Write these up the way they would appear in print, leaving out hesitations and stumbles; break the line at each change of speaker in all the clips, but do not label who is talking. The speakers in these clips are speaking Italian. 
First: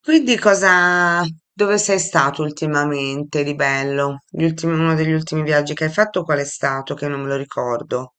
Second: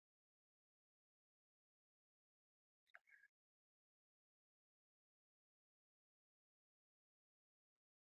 Quindi cosa, dove sei stato ultimamente di bello? Uno degli ultimi viaggi che hai fatto qual è stato? Che non me lo ricordo.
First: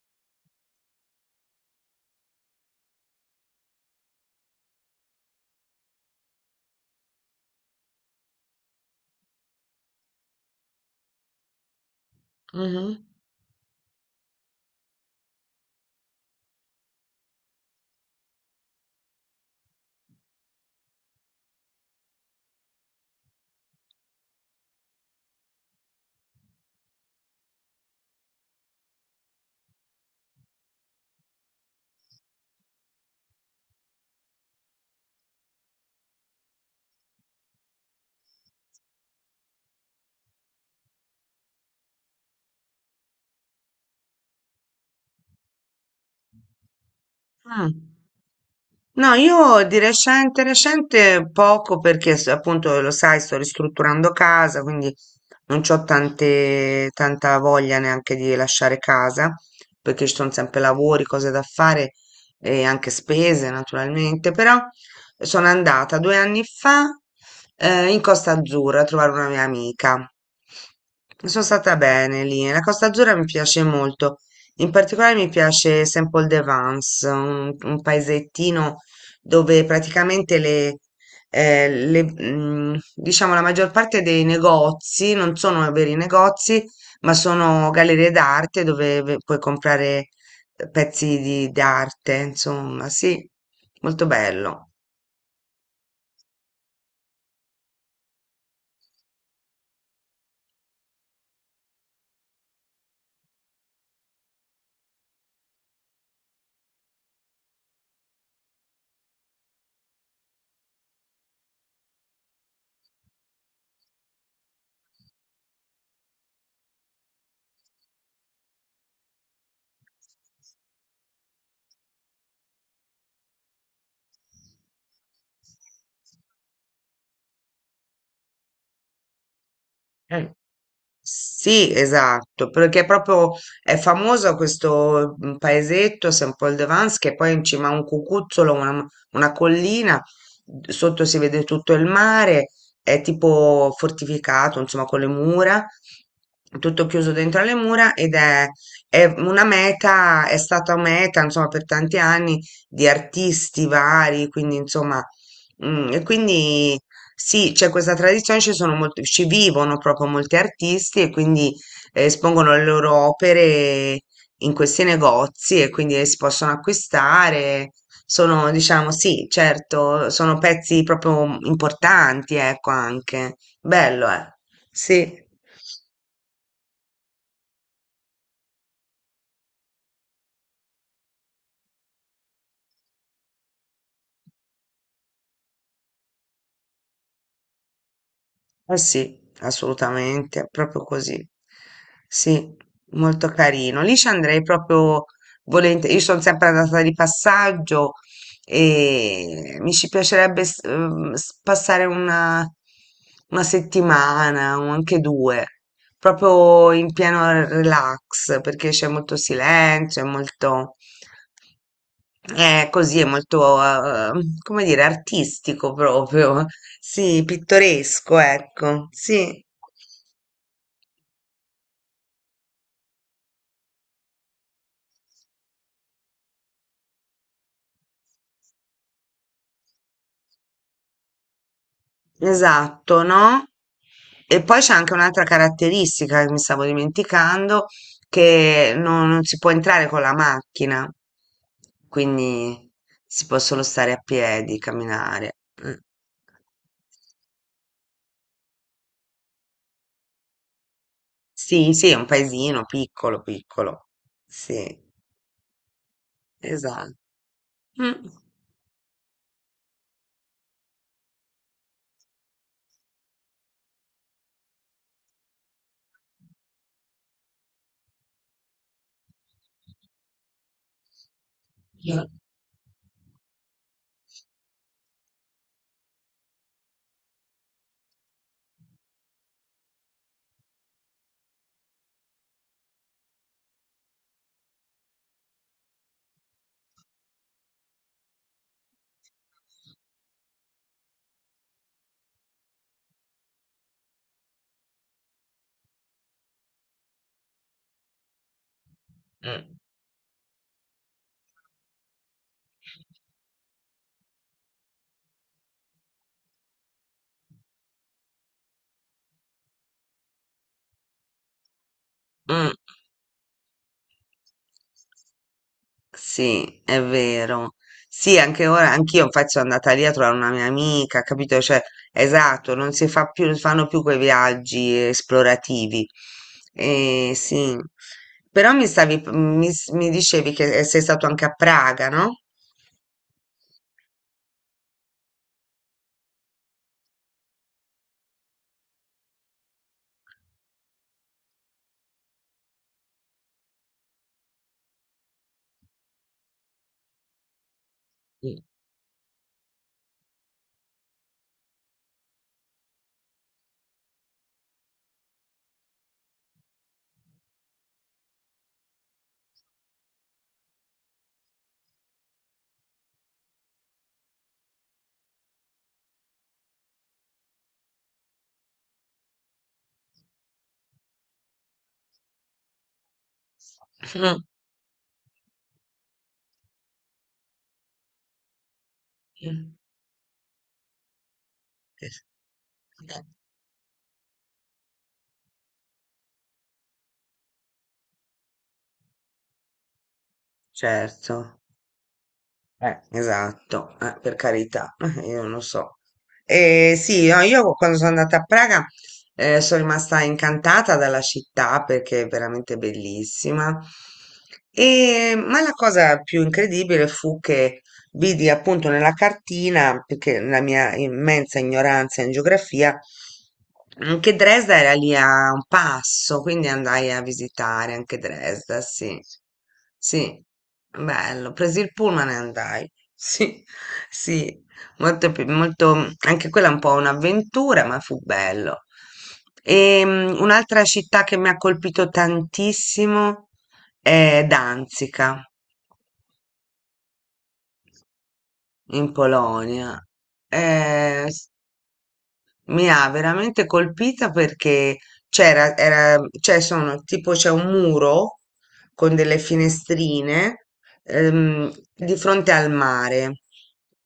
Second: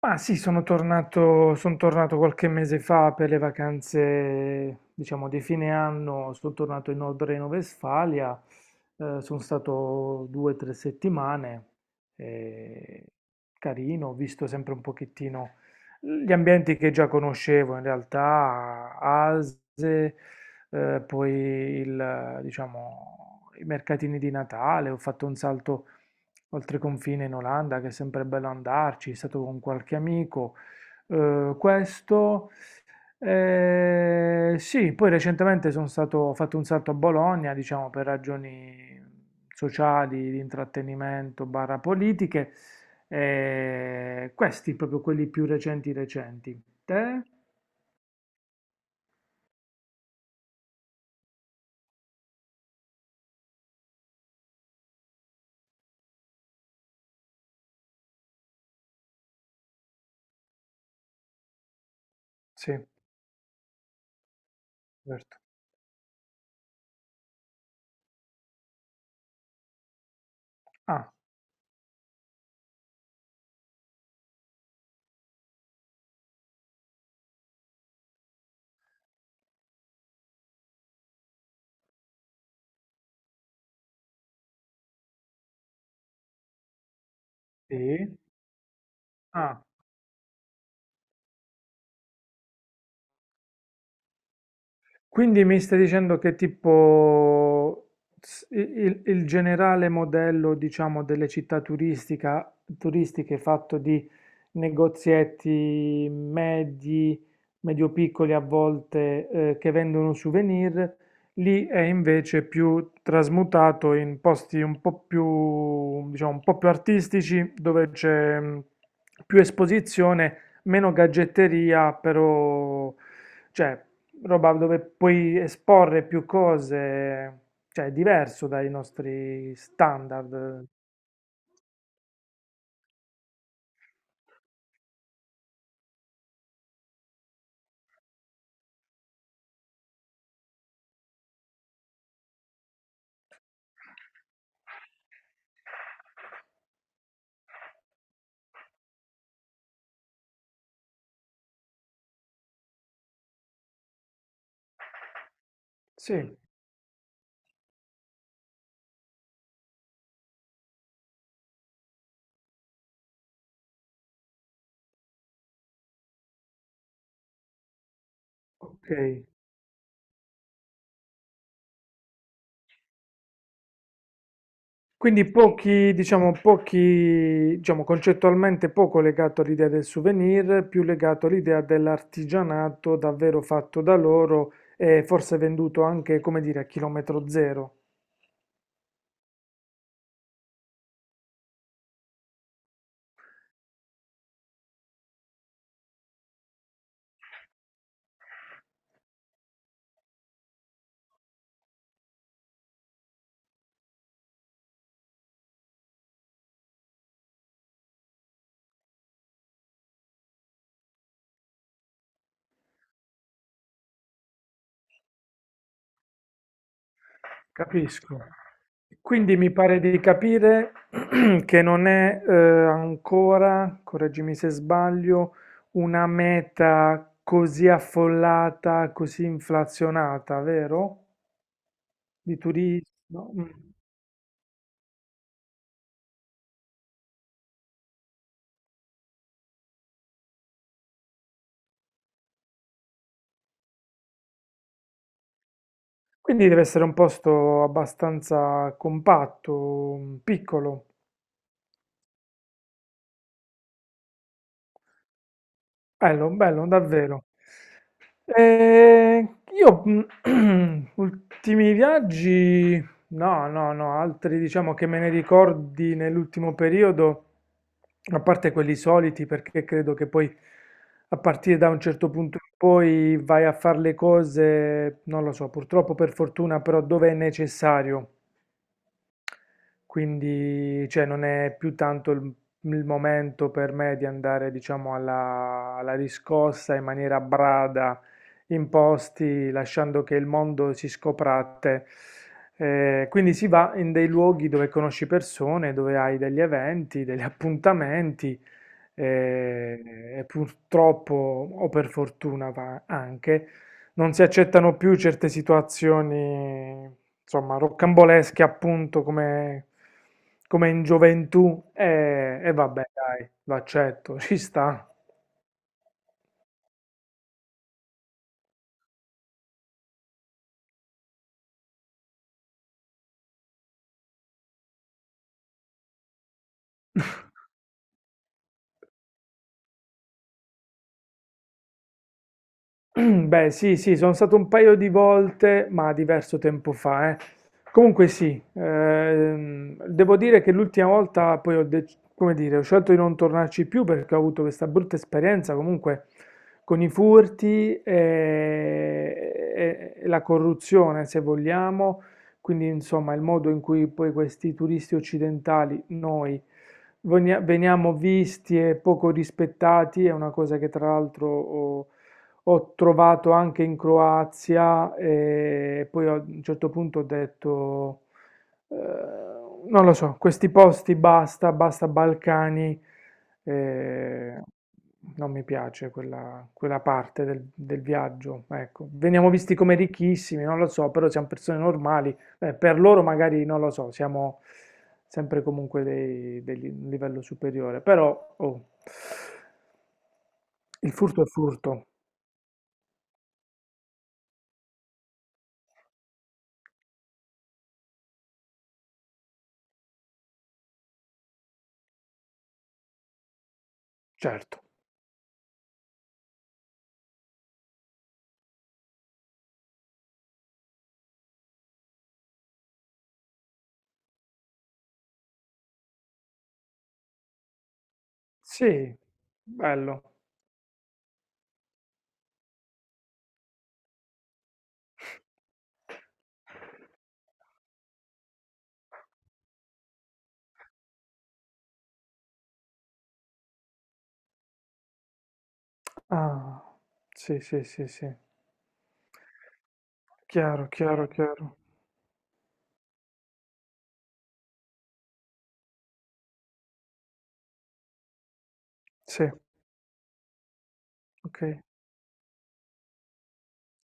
Ma sì, son tornato qualche mese fa per le vacanze, diciamo, di fine anno, sono tornato in Nord Reno-Vestfalia, sono stato due o tre settimane,
Mhm.
eh, carino, ho visto sempre un pochettino gli ambienti che già conoscevo, in realtà, Ase, diciamo, i mercatini di Natale, ho fatto un salto oltre confine in Olanda, che è sempre bello andarci, è stato con qualche amico. Eh, questo, sì, poi recentemente ho fatto un salto a Bologna, diciamo per ragioni sociali, di intrattenimento, barra politiche. Questi proprio quelli più recenti recenti. Te?
Mm. No, io di recente, recente poco perché appunto lo sai, sto ristrutturando casa, quindi non ho tanta voglia neanche di lasciare casa, perché ci sono sempre lavori, cose da fare e
Sì,
anche spese naturalmente, però
certo.
sono andata due anni fa in Costa Azzurra a trovare una mia amica.
Ah,
Sono stata bene lì, la Costa Azzurra mi piace molto, in particolare mi piace Saint-Paul-de-Vence, un paesettino dove praticamente le, diciamo la maggior parte dei negozi non sono veri negozi, ma sono gallerie
sì.
d'arte dove puoi
Ah.
comprare pezzi di d'arte, insomma, sì, molto bello.
Quindi mi stai dicendo che tipo il generale modello, diciamo, delle città turistiche fatto di negozietti medi, medio-piccoli a volte, che vendono souvenir, lì è invece più trasmutato in posti un po' più, diciamo, un po' più artistici, dove c'è più esposizione, meno gadgetteria, però, cioè, roba dove puoi esporre più cose, cioè è diverso dai nostri
Eh,
standard.
Sì, esatto, perché proprio è famoso questo paesetto, Saint Paul de Vence, che poi in cima a un cucuzzolo, una collina, sotto si vede tutto il mare, è tipo fortificato, insomma, con le mura, tutto chiuso dentro alle mura ed è una meta, è stata meta, insomma, per tanti anni di artisti vari, quindi, insomma, e
Sì,
quindi... Sì, c'è questa tradizione, ci sono molti, ci vivono proprio molti artisti e quindi espongono le loro opere in questi negozi e quindi si possono acquistare. Sono,
ok.
diciamo, sì, certo, sono pezzi proprio importanti, ecco, anche. Bello, eh.
Quindi
Sì.
pochi, diciamo, concettualmente poco legato all'idea del souvenir, più legato all'idea dell'artigianato davvero fatto da loro e forse venduto anche, come dire, a chilometro zero.
Eh sì, assolutamente, proprio così. Sì, molto carino. Lì ci andrei proprio volentieri. Io sono sempre andata di passaggio e mi ci piacerebbe passare una settimana o anche due, proprio in pieno relax, perché c'è molto silenzio, è molto... Così è molto, come dire, artistico proprio, sì, pittoresco,
Capisco.
ecco,
Quindi
sì,
mi pare di capire che non è ancora, correggimi se sbaglio, una meta così affollata, così inflazionata, vero? Di
esatto,
turismo.
no?
Mm.
E poi c'è anche un'altra caratteristica che mi stavo dimenticando, che non si può entrare con la macchina, quindi si può solo stare a piedi, camminare. Mm.
Quindi deve essere un posto abbastanza compatto, piccolo.
Sì, sì, è un paesino piccolo, piccolo, sì,
Bello, bello,
esatto.
davvero.
Mm.
Eh, io ultimi viaggi, no, no, no, altri diciamo che me ne ricordi nell'ultimo periodo, a parte quelli soliti, perché credo che poi a partire da un certo punto in poi vai a fare le cose, non lo so, purtroppo per fortuna, però dove è necessario. Quindi, cioè, non è più tanto il, momento per me di andare, diciamo, alla riscossa in maniera brada, in posti, lasciando che il mondo si scopra a te. Quindi si va in dei luoghi dove conosci persone, dove hai degli eventi, degli appuntamenti,
Mm.
eh, e purtroppo, o per fortuna va anche, non si accettano più certe situazioni, insomma, rocambolesche appunto come in gioventù e,
Mm.
e vabbè, dai, l'accetto, ci sta.
Sì, è vero. Sì, anche ora, anch'io infatti sono andata lì a trovare una mia amica, capito? Cioè, esatto, non si fa più, non si fanno più quei viaggi esplorativi. Sì, però mi stavi, mi, s- mi dicevi che sei stato anche a Praga, no?
Beh, sì, sì, sono stato un paio di volte, ma diverso tempo fa, eh. Comunque sì, devo dire che l'ultima volta poi come dire, ho scelto di non tornarci più perché ho avuto questa brutta esperienza comunque con i furti e,
Sì.
e- e la corruzione, se vogliamo, quindi insomma il modo in cui poi questi turisti occidentali, noi, veniamo visti e poco rispettati è una cosa che tra l'altro, oh, ho trovato anche in Croazia e poi a un certo punto ho detto, eh, non lo so, questi posti basta, basta Balcani, eh, non mi piace quella, parte del viaggio. Ecco, veniamo visti
Mm.
come ricchissimi, non lo so, però siamo persone normali, per
Eh,
loro magari non lo so, siamo sempre comunque un livello superiore, però oh, il furto è
certo.
furto,
Esatto, per carità, io non lo so. Sì, no, io quando sono andata a Praga sono rimasta incantata dalla città perché è veramente bellissima.
certo.
Ma la cosa più incredibile fu che vidi appunto nella cartina, perché la mia immensa ignoranza in geografia, che Dresda era lì a un passo, quindi andai a visitare anche Dresda,
Sì,
sì.
bello.
Sì, bello. Presi il pullman e andai. Sì, sì, molto, molto, anche quella è un po' un'avventura, ma fu bello. E, un'altra città che mi ha colpito tantissimo è Danzica.
Ah, sì, sì, sì, sì.
In Polonia.
Chiaro,
Eh,
chiaro, chiaro.
Mi ha veramente colpita perché cioè sono tipo c'è un muro con delle
Sì,
finestrine
okay,
di fronte al mare,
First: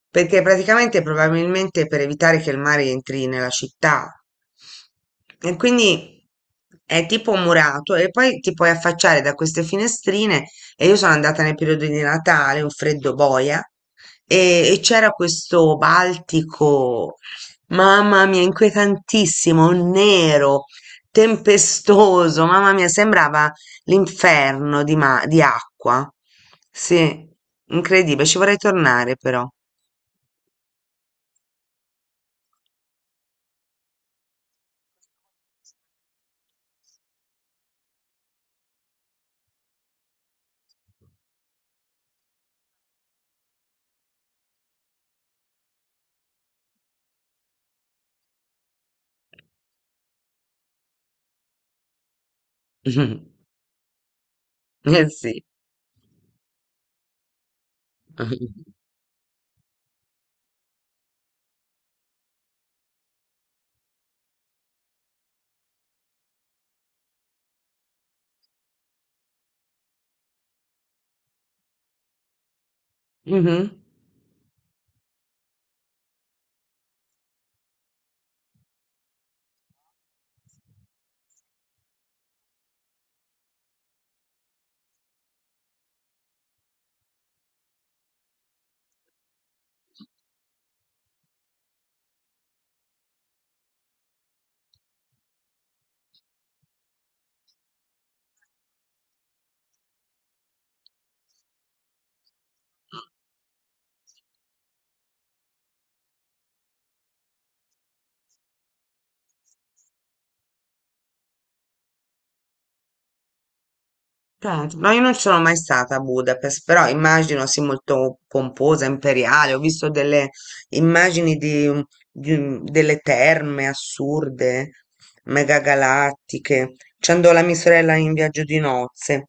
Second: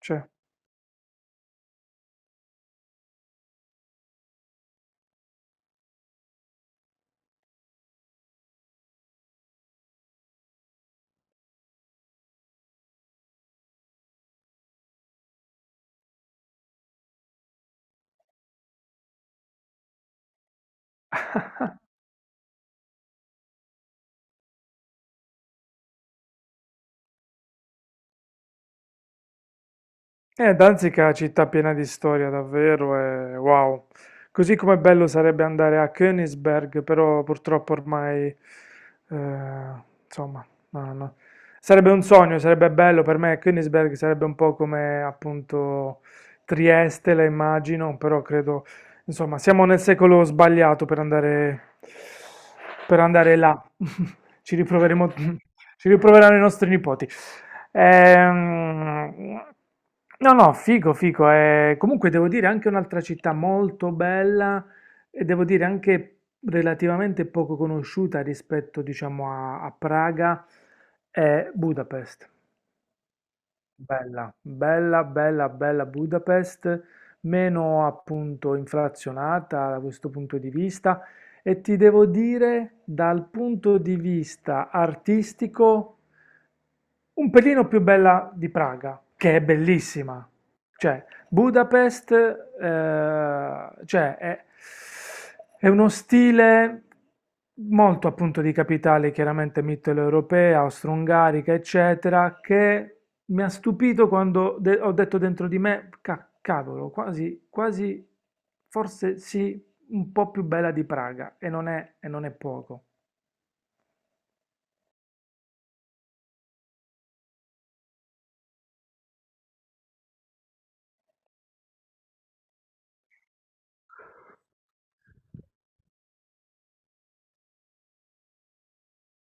sì.
perché praticamente probabilmente per evitare che il mare entri nella città. E quindi è tipo murato e poi ti puoi affacciare da queste finestrine e io sono andata nel periodo di Natale, un freddo boia, e c'era questo Baltico. Mamma mia, inquietantissimo, nero, tempestoso, mamma mia, sembrava l'inferno di, di acqua. Sì, incredibile, ci vorrei tornare però.
Danzica è una città piena di storia, davvero, e wow. Così come bello sarebbe andare a Königsberg, però purtroppo ormai, insomma, no, no. Sarebbe un sogno, sarebbe bello per me. Königsberg sarebbe un po' come appunto Trieste, la immagino, però credo, insomma, siamo nel secolo sbagliato per andare, per andare là. Ci
Eh
riproveremo,
sì.
ci riproveranno i nostri nipoti. Ehm, no, no, figo, figo. Comunque devo dire anche un'altra città molto bella e devo dire anche relativamente poco conosciuta rispetto, diciamo, a Praga è Budapest.
Mhm.
Bella, bella, bella, bella Budapest, meno appunto inflazionata da questo punto di vista. E ti devo dire, dal punto di vista artistico, un pelino più bella di Praga, che è bellissima. Cioè, Budapest, cioè, è, uno stile molto appunto di capitale, chiaramente mitteleuropea, austro-ungarica, eccetera, che mi ha stupito quando ho detto dentro di me, cavolo, quasi, quasi, forse sì, un po' più bella di Praga, e non è, poco."
Certo, no, io non ci sono mai stata a Budapest, però immagino sia molto pomposa, imperiale. Ho visto delle immagini delle terme assurde, megagalattiche. Ci andò la mia sorella in viaggio di nozze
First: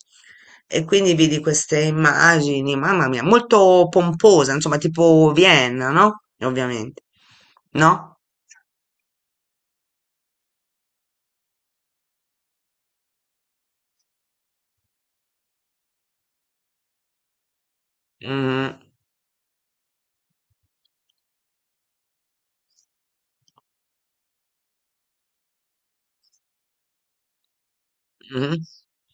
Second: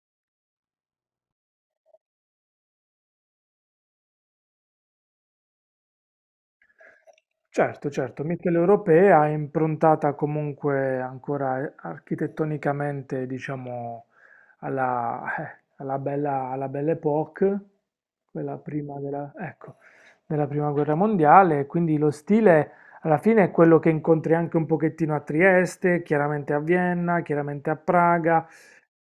e quindi vidi queste immagini, mamma mia, molto pomposa, insomma, tipo Vienna, no? Ovviamente,
Certo,
no?
certo, mitteleuropea, improntata comunque ancora architettonicamente, diciamo, alla bella, alla Belle Époque, quella
Mm,
prima ecco, della prima guerra mondiale, quindi lo stile alla fine è quello che incontri anche un pochettino a Trieste, chiaramente a Vienna, chiaramente a Praga,
mm,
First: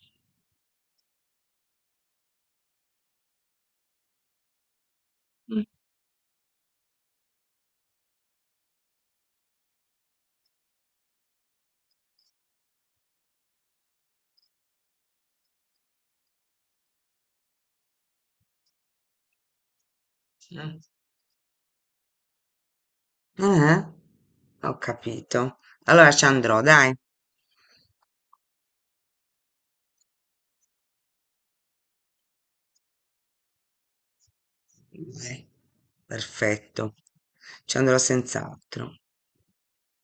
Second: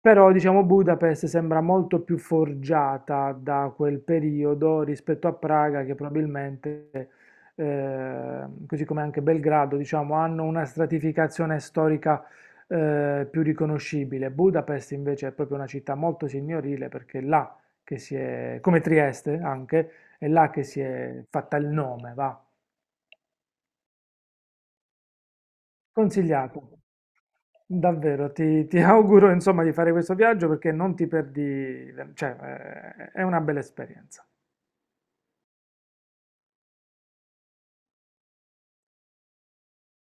però diciamo Budapest sembra molto più forgiata da quel periodo rispetto a Praga che probabilmente così come anche Belgrado, diciamo, hanno una stratificazione storica più riconoscibile. Budapest invece è proprio una città molto signorile perché è là che si è, come Trieste anche, è là che
mm.
si è fatta il nome, va.
Eh? Ho capito. Allora ci andrò,
Consigliato.
dai.
Davvero, ti, auguro insomma di fare questo viaggio perché non ti perdi, cioè è una bella esperienza.
Dai, perfetto. Ci andrò senz'altro.